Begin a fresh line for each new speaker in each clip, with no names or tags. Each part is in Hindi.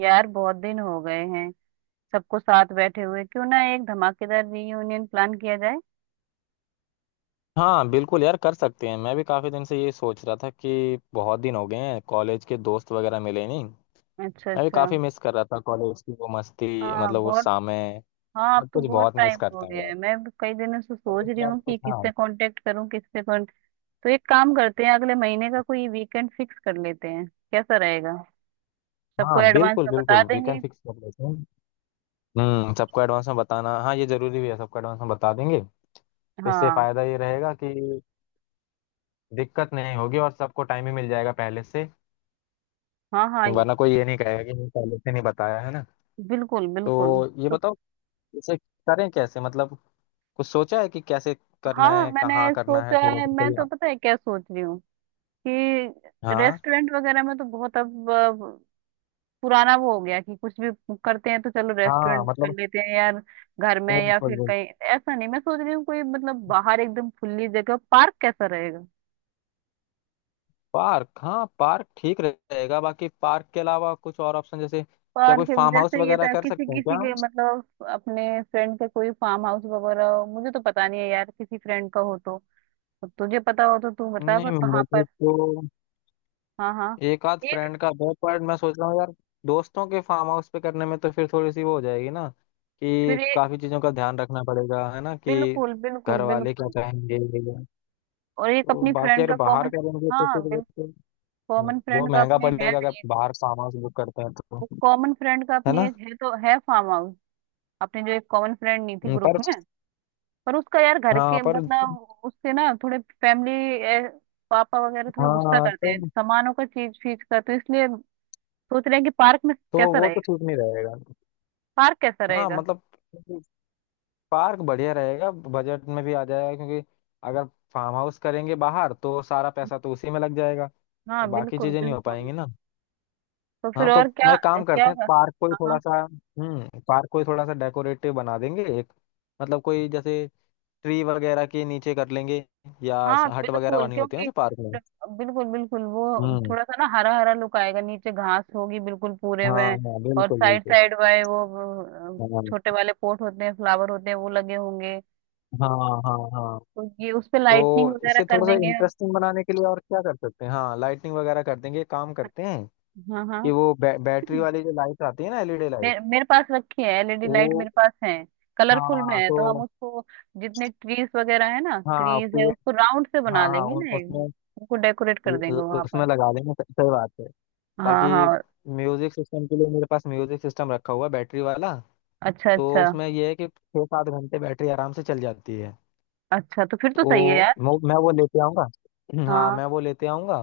यार बहुत दिन हो गए हैं सबको साथ बैठे हुए। क्यों ना एक धमाकेदार रीयूनियन प्लान किया जाए।
हाँ बिल्कुल यार कर सकते हैं। मैं भी काफ़ी दिन से ये सोच रहा था कि बहुत दिन हो गए हैं, कॉलेज के दोस्त वगैरह मिले नहीं।
अच्छा
मैं भी
अच्छा।
काफ़ी मिस कर रहा था कॉलेज की वो मस्ती,
हाँ
मतलब वो
बहुत।
समय,
हाँ अब
सब
तो
कुछ
बहुत
बहुत मिस
टाइम हो
करता
गया
हूँ यार।
है, मैं भी कई दिनों से
चलो
सोच
इस
रही
बार
हूँ कि
कुछ, हाँ।
किससे कांटेक्ट करूँ, किससे कौन। तो एक काम करते हैं, अगले महीने का कोई वीकेंड फिक्स कर लेते हैं। कैसा रहेगा? सबको
हाँ
एडवांस
बिल्कुल
में बता
बिल्कुल,
देंगे।
वीकेंड फिक्स कर लेते हैं। हम्म, सबको एडवांस में बताना, हाँ ये ज़रूरी भी है। सबको एडवांस में बता देंगे तो इससे
हाँ
फ़ायदा ये रहेगा कि दिक्कत नहीं होगी और सबको टाइम ही मिल जाएगा पहले से।
हाँ हाँ ये-।
वरना कोई ये नहीं कहेगा कि नहीं, पहले से नहीं बताया, है ना।
बिल्कुल बिल्कुल।
तो ये
तो
बताओ इसे करें कैसे, मतलब कुछ सोचा है कि कैसे करना
हाँ
है, कहाँ
मैंने
करना है,
सोचा
थोड़ा
है,
सा
मैं
कोई।
तो पता है क्या सोच रही हूँ कि
हाँ
रेस्टोरेंट वगैरह में तो बहुत अब पुराना वो हो गया कि कुछ भी करते हैं तो चलो रेस्टोरेंट
हाँ
में कर
मतलब
लेते हैं यार, घर में
बिल्कुल
या फिर
बिल्कुल।
कहीं ऐसा नहीं। मैं सोच रही हूँ कोई मतलब बाहर एकदम खुली जगह, पार्क कैसा रहेगा?
पार्क, हाँ पार्क ठीक रहेगा। बाकी पार्क के अलावा कुछ और ऑप्शन जैसे क्या,
पार्क
कोई फार्म हाउस
जैसे ये
वगैरह
था
कर
किसी
सकते हैं
किसी
क्या
के
हम?
मतलब अपने फ्रेंड के कोई फार्म हाउस वगैरह हो, मुझे तो पता नहीं है यार किसी फ्रेंड का हो तो। तो तुझे पता हो तो तू बता,
नहीं
पर कहाँ
मुझे
पर।
तो
हाँ हाँ
एक आध
एक।
फ्रेंड का दो, पर मैं सोच रहा हूँ यार दोस्तों के फार्म हाउस पे करने में तो फिर थोड़ी सी वो हो जाएगी ना,
फिर
कि
एक
काफी चीजों का ध्यान रखना पड़ेगा है ना, कि
बिल्कुल बिल्कुल
घर वाले क्या
बिल्कुल।
कहेंगे।
और एक
तो
अपनी
बाकी
फ्रेंड
अगर
का
बाहर
कॉमन।
करेंगे तो
हाँ
फिर वो
बिल्कुल।
तो
कॉमन
वो
फ्रेंड का
महंगा
अपने है
पड़ेगा अगर
नहीं।
बाहर सामान से बुक करते हैं तो।
कॉमन फ्रेंड का
है
अपनी
ना।
एक है तो है फार्म हाउस। अपने जो एक कॉमन फ्रेंड नहीं थी ग्रुप
पर।
में। पर उसका यार घर
हाँ
के
पर।
मतलब उससे ना थोड़े फैमिली, पापा वगैरह थोड़ा गुस्सा
हाँ
करते
तो
हैं सामानों का चीज फीज का, तो इसलिए सोच रहे हैं कि पार्क में
तो।
कैसा
वो तो
रहेगा।
ठीक नहीं रहेगा।
पार्क कैसा
हाँ
रहेगा?
मतलब पार्क बढ़िया रहेगा, बजट में भी आ जाएगा क्योंकि अगर फार्म हाउस करेंगे बाहर तो सारा पैसा तो उसी में लग जाएगा,
हाँ
तो बाकी
बिल्कुल
चीजें नहीं हो
बिल्कुल।
पाएंगी ना।
तो फिर
हाँ तो
और क्या?
मैं काम
क्या
करते हैं, पार्क को ही थोड़ा
हाँ
सा, पार्क को ही थोड़ा सा डेकोरेटिव बना देंगे, एक मतलब कोई जैसे ट्री वगैरह के नीचे कर लेंगे, या
हाँ
हट वगैरह
बिल्कुल
बनी होती है ना
क्योंकि
जो पार्क में।
बिल्कुल बिल्कुल वो
हम्म।
थोड़ा सा ना हरा हरा लुक आएगा, नीचे घास होगी बिल्कुल पूरे
हाँ
में।
हाँ
और
बिल्कुल
साइड
बिल्कुल।
साइड वाले वो छोटे
हाँ
वाले पॉट होते हैं फ्लावर होते हैं वो लगे होंगे।
हाँ हाँ। हाँ
तो ये उस पे लाइटनिंग
तो
वगैरह
इसे
कर
थोड़ा सा
देंगे हम।
इंटरेस्टिंग बनाने के लिए और क्या कर सकते हैं, हाँ लाइटिंग वगैरह कर देंगे, एक काम करते हैं
हाँ हाँ
कि वो बैटरी वाली जो लाइट आती है ना, एलईडी लाइट।
मेरे मेरे पास रखी है एलईडी
वो।
लाइट, मेरे पास है। कलरफुल में
हाँ
है तो हम
तो।
उसको जितने ट्रीज वगैरह है ना,
हाँ
ट्रीज है
पेड़।
उसको राउंड से
हाँ
बना
हाँ
लेंगे ना एक।
उसमें
उनको डेकोरेट कर
उ-
देंगे
उ-
वहां
उसमें
पर।
लगा देंगे, सही सही बात है।
हाँ
बाकी
हाँ।
म्यूजिक सिस्टम के लिए मेरे पास म्यूजिक सिस्टम रखा हुआ है बैटरी वाला।
अच्छा
तो
अच्छा।
उसमें यह है कि 6-7 घंटे बैटरी आराम से चल जाती है।
अच्छा तो फिर तो सही है
तो
यार।
मैं वो लेते आऊँगा। हाँ
हाँ।
मैं वो लेते आऊँगा।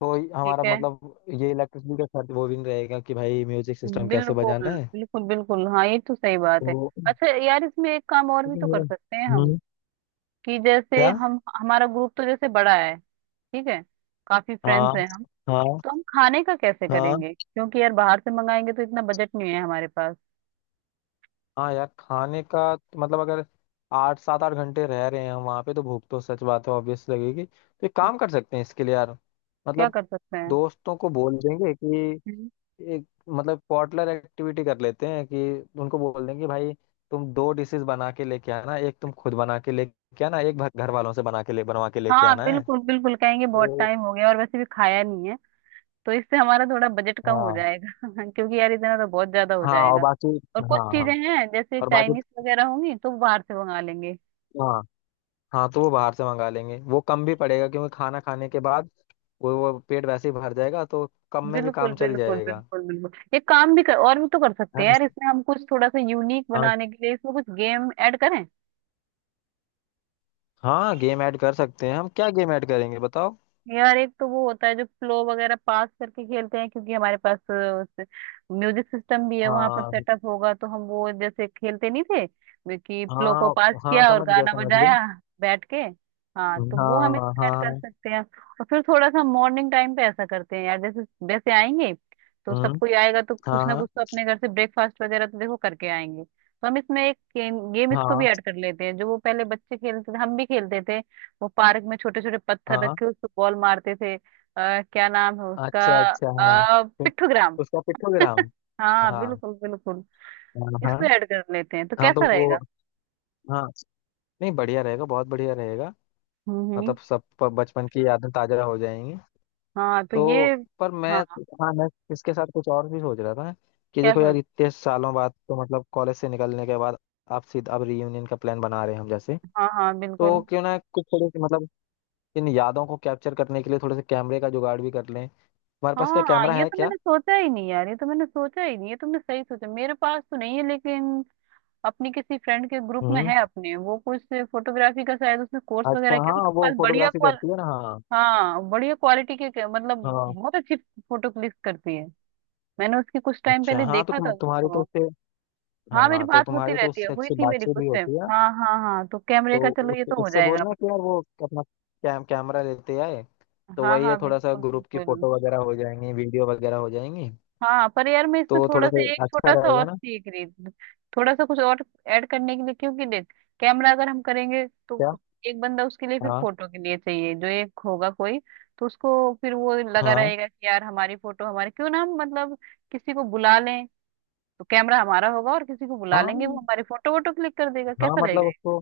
तो
ठीक
हमारा
है।
मतलब ये इलेक्ट्रिसिटी का खर्च वो भी नहीं रहेगा कि भाई म्यूजिक सिस्टम कैसे बजाना
बिल्कुल
है।
बिल्कुल बिल्कुल, हाँ ये तो सही बात है।
तो
अच्छा यार इसमें एक काम और भी तो
लेकिन
कर
ये-।
सकते हैं हम
हम्म।
कि जैसे
क्या।
हम हमारा ग्रुप तो जैसे बड़ा है। ठीक है। काफी
हाँ
फ्रेंड्स हैं हम।
हाँ
तो हम खाने का कैसे
हाँ।
करेंगे? क्योंकि यार बाहर से मंगाएंगे तो इतना बजट नहीं है हमारे पास।
हाँ यार खाने का तो मतलब अगर आठ सात आठ घंटे रह रहे हैं हम वहाँ पे, तो भूख तो सच बात है, ऑब्वियस लगेगी। तो एक काम कर सकते हैं इसके लिए यार,
क्या
मतलब
कर सकते हैं?
दोस्तों को बोल देंगे कि
हम्म।
एक मतलब पॉटलर एक्टिविटी कर लेते हैं कि उनको बोल देंगे कि भाई तुम दो डिशेस बना के लेके आना, एक तुम खुद बना के लेके आना, एक घर वालों से बना के ले बनवा के लेके
हाँ
आना है।
बिल्कुल बिल्कुल। कहेंगे बहुत
तो।
टाइम हो गया और वैसे भी खाया नहीं है। तो इससे हमारा थोड़ा बजट कम हो
हाँ
जाएगा क्योंकि यार इतना तो बहुत ज्यादा हो
हाँ और
जाएगा।
बाकी।
और
हाँ
कुछ
हाँ
चीजें हैं जैसे
और बाकी।
चाइनीज वगैरह होंगी तो बाहर से मंगा लेंगे।
हाँ। हाँ तो वो बाहर से मंगा लेंगे, वो कम भी पड़ेगा क्योंकि खाना खाने के बाद वो पेट वैसे ही भर जाएगा, तो कम में भी
बिल्कुल
काम चल
बिल्कुल
जाएगा।
बिल्कुल बिल्कुल। ये काम भी कर और भी तो कर सकते
है
हैं
ना?
यार इसमें हम कुछ। थोड़ा सा यूनिक
हाँ
बनाने के लिए इसमें कुछ गेम ऐड करें?
हाँ गेम ऐड कर सकते हैं हम। क्या गेम ऐड करेंगे बताओ।
यार एक तो वो होता है जो फ्लो वगैरह पास करके खेलते हैं। क्योंकि हमारे पास म्यूजिक सिस्टम भी है, वहां पर
हाँ
सेटअप होगा, तो हम वो जैसे खेलते नहीं थे कि फ्लो को
हाँ
पास
हाँ
किया और
समझ गया
गाना
समझ गया।
बजाया, बैठ के। हाँ तो वो हम
हाँ
इसमें ऐड कर
हाँ।
सकते हैं। और फिर थोड़ा सा मॉर्निंग टाइम पे ऐसा करते हैं यार जैसे वैसे आएंगे तो
हम्म।
सबको ही आएगा तो
हाँ
कुछ ना
हाँ
कुछ तो अपने घर से ब्रेकफास्ट वगैरह तो देखो करके आएंगे, तो हम इसमें एक गेम इसको भी
हाँ।
ऐड कर लेते हैं जो वो पहले बच्चे खेलते थे, हम भी खेलते थे। वो पार्क में छोटे छोटे पत्थर
हाँ
रखे उसको बॉल मारते थे। क्या नाम है उसका।
अच्छा अच्छा हाँ। फिर
पिट्ठूग्राम।
उसका पिक्टोग्राम।
हाँ
हाँ
बिल्कुल बिल्कुल।
हाँ
इसको
हाँ।
ऐड कर लेते हैं तो
हाँ,
कैसा
तो
रहेगा?
वो। हाँ नहीं बढ़िया रहेगा, बहुत बढ़िया रहेगा,
हम्म हम्म।
मतलब सब बचपन की यादें ताजा हो जाएंगी।
हाँ तो ये
तो पर मैं।
हाँ।
हाँ मैं इसके साथ कुछ और भी सोच रहा था कि
क्या
देखो
सोच?
यार इतने सालों बाद, तो मतलब कॉलेज से निकलने के बाद आप सीधा अब रीयूनियन का प्लान बना रहे हैं हम जैसे।
हाँ हाँ
तो
बिल्कुल।
क्यों ना कुछ थोड़ी सी मतलब इन यादों को कैप्चर करने के लिए थोड़े से कैमरे का जुगाड़ भी कर लें। हमारे पास क्या
हाँ हाँ
कैमरा
ये
है
तो
क्या?
मैंने सोचा ही नहीं यार, ये तो मैंने सोचा ही नहीं। ये तुमने सही सोचा, मेरे पास तो नहीं है लेकिन अपनी किसी फ्रेंड के ग्रुप में
हम्म।
है अपने वो कुछ फोटोग्राफी का शायद उसने कोर्स वगैरह
अच्छा
किया, तो
हाँ,
उसके
वो
पास बढ़िया।
फोटोग्राफी करती है ना, हाँ।
हाँ बढ़िया क्वालिटी के- मतलब
हाँ
बहुत अच्छी फोटो क्लिक करती है। मैंने उसकी कुछ टाइम
अच्छा
पहले
हाँ, तो
देखा था
तुम्हारी तो
उसको।
उससे,
हाँ मेरी
हाँ तो
बात होती
तुम्हारी तो
रहती है,
उससे
हुई
अच्छी
थी मेरी
बातचीत
कुछ
भी
टाइम,
होती है।
हाँ हाँ हाँ। तो कैमरे का
तो
चलो ये तो हो
उससे
जाएगा
बोलना
अपना।
कि यार वो अपना कैमरा लेते आए, तो
हाँ
वही है
हाँ
थोड़ा सा
बिल्कुल
ग्रुप की
बिल्कुल।
फोटो वगैरह हो जाएंगी, वीडियो वगैरह हो जाएंगी।
हाँ पर यार मैं इसमें
तो
थोड़ा
थोड़ा
सा
सा
एक
अच्छा
छोटा सा
रहेगा
और
ना।
सीख रही थी। थोड़ा सा कुछ और ऐड करने के लिए, क्योंकि देख कैमरा अगर हम करेंगे तो
क्या।
एक बंदा उसके लिए फिर
हाँ
फोटो के लिए चाहिए जो एक होगा कोई। तो उसको फिर वो लगा
हाँ
रहेगा कि यार हमारी फोटो हमारे, क्यों ना हम मतलब किसी को बुला लें। तो कैमरा हमारा होगा और किसी को बुला लेंगे, वो
हाँ।
हमारी फोटो वोटो क्लिक कर देगा,
हाँ
कैसा
मतलब
रहेगा ये?
उसको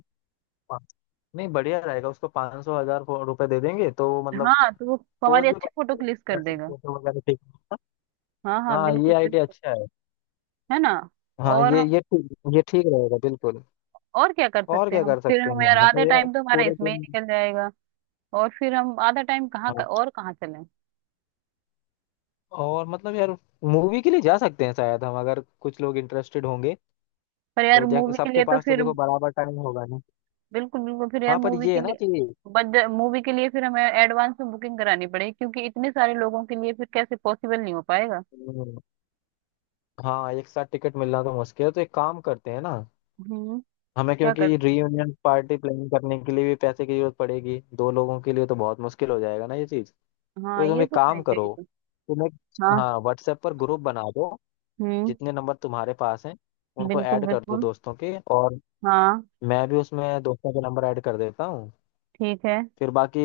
पा- नहीं, बढ़िया रहेगा, उसको पाँच सौ हजार रुपए दे देंगे तो मतलब
हाँ तो वो
पोज
हमारी
भी,
अच्छी फोटो क्लिक कर
कैसे
देगा।
फोटो वगैरह, ठीक।
हाँ हाँ
हाँ ये
बिल्कुल
आइडिया
बिल्कुल।
अच्छा है।
है ना?
हाँ
और हम
ये ठीक। ये ठीक रहेगा बिल्कुल।
और क्या कर
और
सकते हैं
क्या
हम?
कर
फिर
सकते हैं
हम
हम?
यार आधा
मतलब यार
टाइम तो हमारा
पूरे
इसमें ही
दिन।
निकल जाएगा। और फिर हम आधा टाइम कहाँ का
हाँ
और कहाँ चलें?
और मतलब यार मूवी के लिए जा सकते हैं शायद हम अगर कुछ लोग इंटरेस्टेड होंगे।
पर यार
तो देख
मूवी के
सबके
लिए तो
पास तो
फिर
देखो बराबर टाइम होगा नहीं।
बिल्कुल बिल्कुल। फिर यार
हाँ पर
मूवी
ये
के
है ना
लिए
कि।
बजट, मूवी के लिए फिर हमें एडवांस में बुकिंग करानी पड़ेगी क्योंकि इतने सारे लोगों के लिए फिर कैसे, पॉसिबल नहीं हो पाएगा।
हम्म, हाँ एक साथ टिकट मिलना तो मुश्किल है, तो एक काम करते हैं ना।
हम्म।
हमें
क्या कर।
क्योंकि रीयूनियन पार्टी प्लान करने के लिए भी पैसे की जरूरत पड़ेगी, दो लोगों के लिए तो बहुत मुश्किल हो जाएगा ना ये चीज़। तो
हाँ
तुम
ये
एक
तो सही
काम करो,
कही तो।
तुम एक,
हाँ
हाँ व्हाट्सएप पर ग्रुप बना दो,
हम्म
जितने नंबर तुम्हारे पास हैं उनको
बिल्कुल
ऐड कर दो
बिल्कुल।
दोस्तों के, और
हाँ
मैं भी उसमें दोस्तों के नंबर ऐड कर देता हूँ।
ठीक है।
फिर बाकी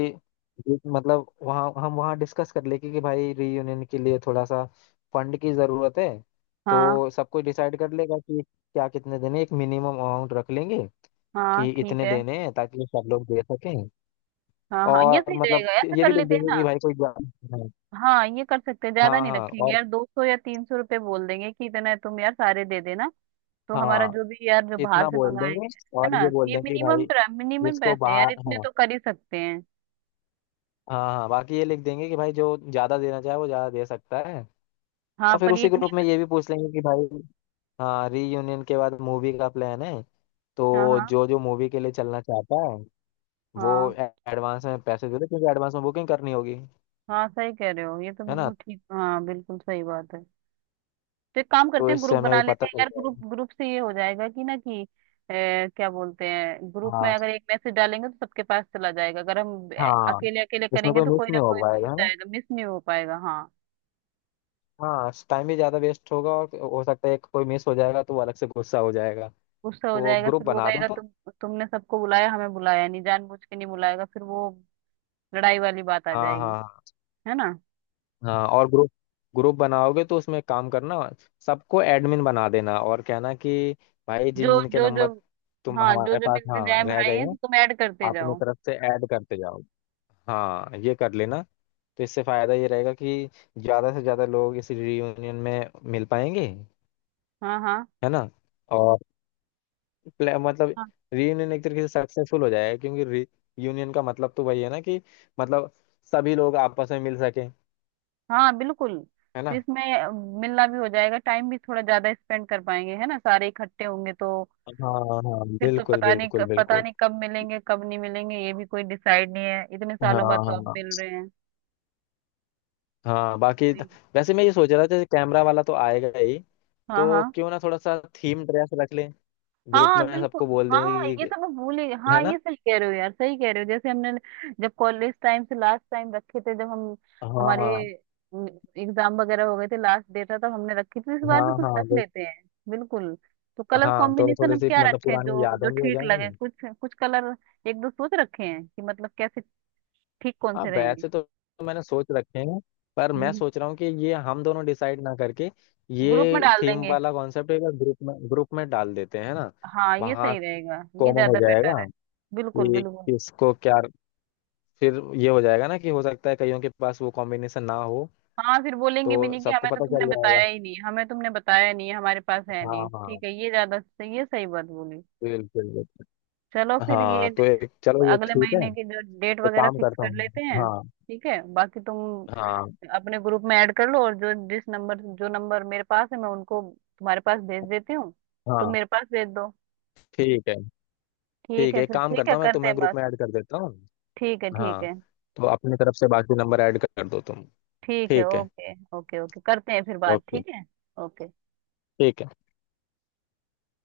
ये मतलब वहाँ हम वहाँ डिस्कस कर लेंगे कि भाई रीयूनियन के लिए थोड़ा सा फंड की ज़रूरत है।
हाँ
तो सब कोई डिसाइड कर लेगा कि क्या कितने देने हैं। एक मिनिमम अमाउंट रख लेंगे
हाँ
कि
ठीक
इतने
है।
देने हैं ताकि सब लोग दे सकें।
हाँ हाँ ये
और
सही
मतलब
रहेगा,
कि
ऐसा
ये
कर
भी लिख
लेते हैं
देंगे कि
ना।
भाई कोई
हाँ ये कर सकते हैं, ज्यादा
हाँ
नहीं
हाँ।
रखेंगे
और
यार, दो सौ या तीन सौ रुपये बोल देंगे कि इतना है, तुम यार सारे दे देना। तो हमारा
हाँ
जो भी यार जो बाहर
इतना
से
बोल
मंगाएंगे,
देंगे,
है
और ये
ना? तो
बोल
ये
देंगे कि भाई
मिनिमम, मिनिमम
जिसको
पैसे हैं यार,
बाहर,
इतने
हाँ
तो कर ही सकते हैं।
हाँ हाँ, बाकी ये लिख देंगे कि भाई जो ज्यादा देना चाहे वो ज्यादा दे सकता है।
हाँ
और फिर
पर ये
उसी
इतने।
ग्रुप में ये भी पूछ लेंगे कि भाई, हाँ रीयूनियन के बाद मूवी का प्लान है,
हाँ
तो
हाँ
जो जो मूवी के लिए चलना चाहता है वो
हाँ,
एडवांस में पैसे दे दे, क्योंकि एडवांस में बुकिंग करनी होगी।
हाँ सही कह रहे हो, ये तो
है ना,
बिल्कुल ठीक। हाँ बिल्कुल सही बात है। तो एक काम
तो
करते हैं
इससे
ग्रुप
हमें
बना
ये
लेते
पता
हैं
चल
यार, ग्रुप
जाएगा।
ग्रुप से ये हो जाएगा कि ना कि क्या बोलते हैं ग्रुप में
हाँ
अगर एक मैसेज डालेंगे तो सबके पास चला जाएगा, अगर हम
हाँ,
अकेले अकेले
इसमें
करेंगे
कोई
तो
मिस
कोई ना
नहीं हो
कोई छूट
पाएगा, है ना।
जाएगा, मिस नहीं हो पाएगा। हाँ
हाँ टाइम भी ज्यादा वेस्ट होगा और हो सकता है कोई मिस हो जाएगा तो वो अलग से गुस्सा हो जाएगा।
गुस्सा हो
तो
जाएगा
ग्रुप
फिर वो
बना दो
कहेगा
तो।
तुम, तुमने सबको बुलाया हमें बुलाया नहीं, जानबूझ के नहीं बुलाएगा फिर वो, लड़ाई वाली बात आ
हाँ हाँ
जाएगी।
हाँ।
है ना?
हाँ और ग्रुप ग्रुप बनाओगे तो उसमें काम करना, सबको एडमिन बना देना और कहना कि भाई जिन
जो
जिन के
जो
नंबर
जो
तुम
हाँ जो
हमारे
जो
पास,
मिलते
हाँ
जाए
रह
भाई
गए
हैं
हैं,
तो तुम ऐड करते
अपनी
जाओ।
तरफ से ऐड करते जाओ, हाँ ये कर लेना। तो इससे फायदा ये रहेगा कि ज्यादा से ज्यादा लोग इस रियूनियन में मिल पाएंगे,
हाँ
है ना, और मतलब
हाँ
रियूनियन एक तरीके से सक्सेसफुल हो जाएगा, क्योंकि रियूनियन का मतलब तो वही है ना कि मतलब सभी लोग आपस में मिल सके।
हाँ बिल्कुल।
है
फिर
ना।
इसमें मिलना भी हो जाएगा, टाइम भी थोड़ा ज्यादा स्पेंड कर पाएंगे, है ना सारे इकट्ठे होंगे तो।
हाँ हाँ
फिर तो
बिल्कुल
पता नहीं
बिल्कुल
कब-, पता
बिल्कुल।
नहीं कब मिलेंगे कब नहीं मिलेंगे, ये भी कोई डिसाइड नहीं है। इतने
हाँ
सालों बाद तो अब
हाँ
मिल रहे हैं।
हाँ बाकी
सही।
वैसे मैं ये सोच रहा था, जैसे कैमरा वाला तो आएगा ही,
हाँ
तो
हाँ
क्यों ना थोड़ा सा थीम ड्रेस रख लें, ग्रुप
हाँ
में
बिल्कुल।
सबको बोल दें
हाँ ये
कि,
तो मैं भूल ही,
है
हाँ
ना।
ये सही कह रहे हो यार, सही कह रहे हो। जैसे हमने जब कॉलेज टाइम से लास्ट टाइम रखे थे, जब हम हमारे
हाँ
एग्जाम वगैरह हो गए थे, लास्ट डेट था, तब हमने रखी थी, इस बार
हाँ
भी कुछ
हाँ
रख लेते हैं। बिल्कुल। तो कलर
हाँ, तो
कॉम्बिनेशन
थोड़ी
हम
सी
क्या
मतलब
रखें,
पुरानी
जो जो
यादें भी हो
ठीक लगे
जाएंगी।
कुछ कुछ कलर। एक दो सोच रखे हैं कि मतलब कैसे, ठीक कौन
हाँ
से रहेंगे।
वैसे तो मैंने सोच रखे हैं, पर
हम्म
मैं
हम्म।
सोच रहा हूँ कि ये हम दोनों डिसाइड ना करके
ग्रुप में
ये
डाल
थीम
देंगे,
वाला कॉन्सेप्ट एक बार ग्रुप में डाल देते हैं, है ना।
हाँ ये
वहाँ
सही रहेगा, ये
कॉमन हो
ज्यादा बेटर है।
जाएगा
बिल्कुल
कि
बिल्कुल।
किसको क्या, फिर ये हो जाएगा ना कि हो सकता है कईयों के पास वो कॉम्बिनेशन ना हो,
हाँ फिर बोलेंगे भी
तो
नहीं कि
सबको
हमें तो
पता
तुमने
चल जाएगा।
बताया ही नहीं, हमें तुमने बताया नहीं, हमारे पास है नहीं।
हाँ हाँ
ठीक है ये ज्यादा सही, ये सही बात बोली।
बिल्कुल बिल्कुल।
चलो फिर ये
हाँ तो एक चलो ये
अगले
ठीक है,
महीने की जो डेट
तो
वगैरह
काम
फिक्स
करता
कर
हूँ।
लेते हैं,
हाँ
ठीक है बाकी तुम
हाँ
अपने ग्रुप में ऐड कर लो, और जो जिस नंबर जो नंबर मेरे पास है मैं उनको तुम्हारे पास भेज देती हूँ, तुम
हाँ।
मेरे पास भेज दो।
ठीक है।
ठीक
ठीक
है,
है, एक
फिर
काम
ठीक
करता
है
हूँ मैं
करते
तुम्हें
हैं
ग्रुप
बात।
में ऐड कर देता हूँ।
ठीक है ठीक
हाँ
है
तो अपनी तरफ से बाकी नंबर ऐड कर दो तुम।
ठीक है।
ठीक है,
ओके ओके ओके करते हैं फिर बात।
ओके,
ठीक है। ओके।
ठीक है।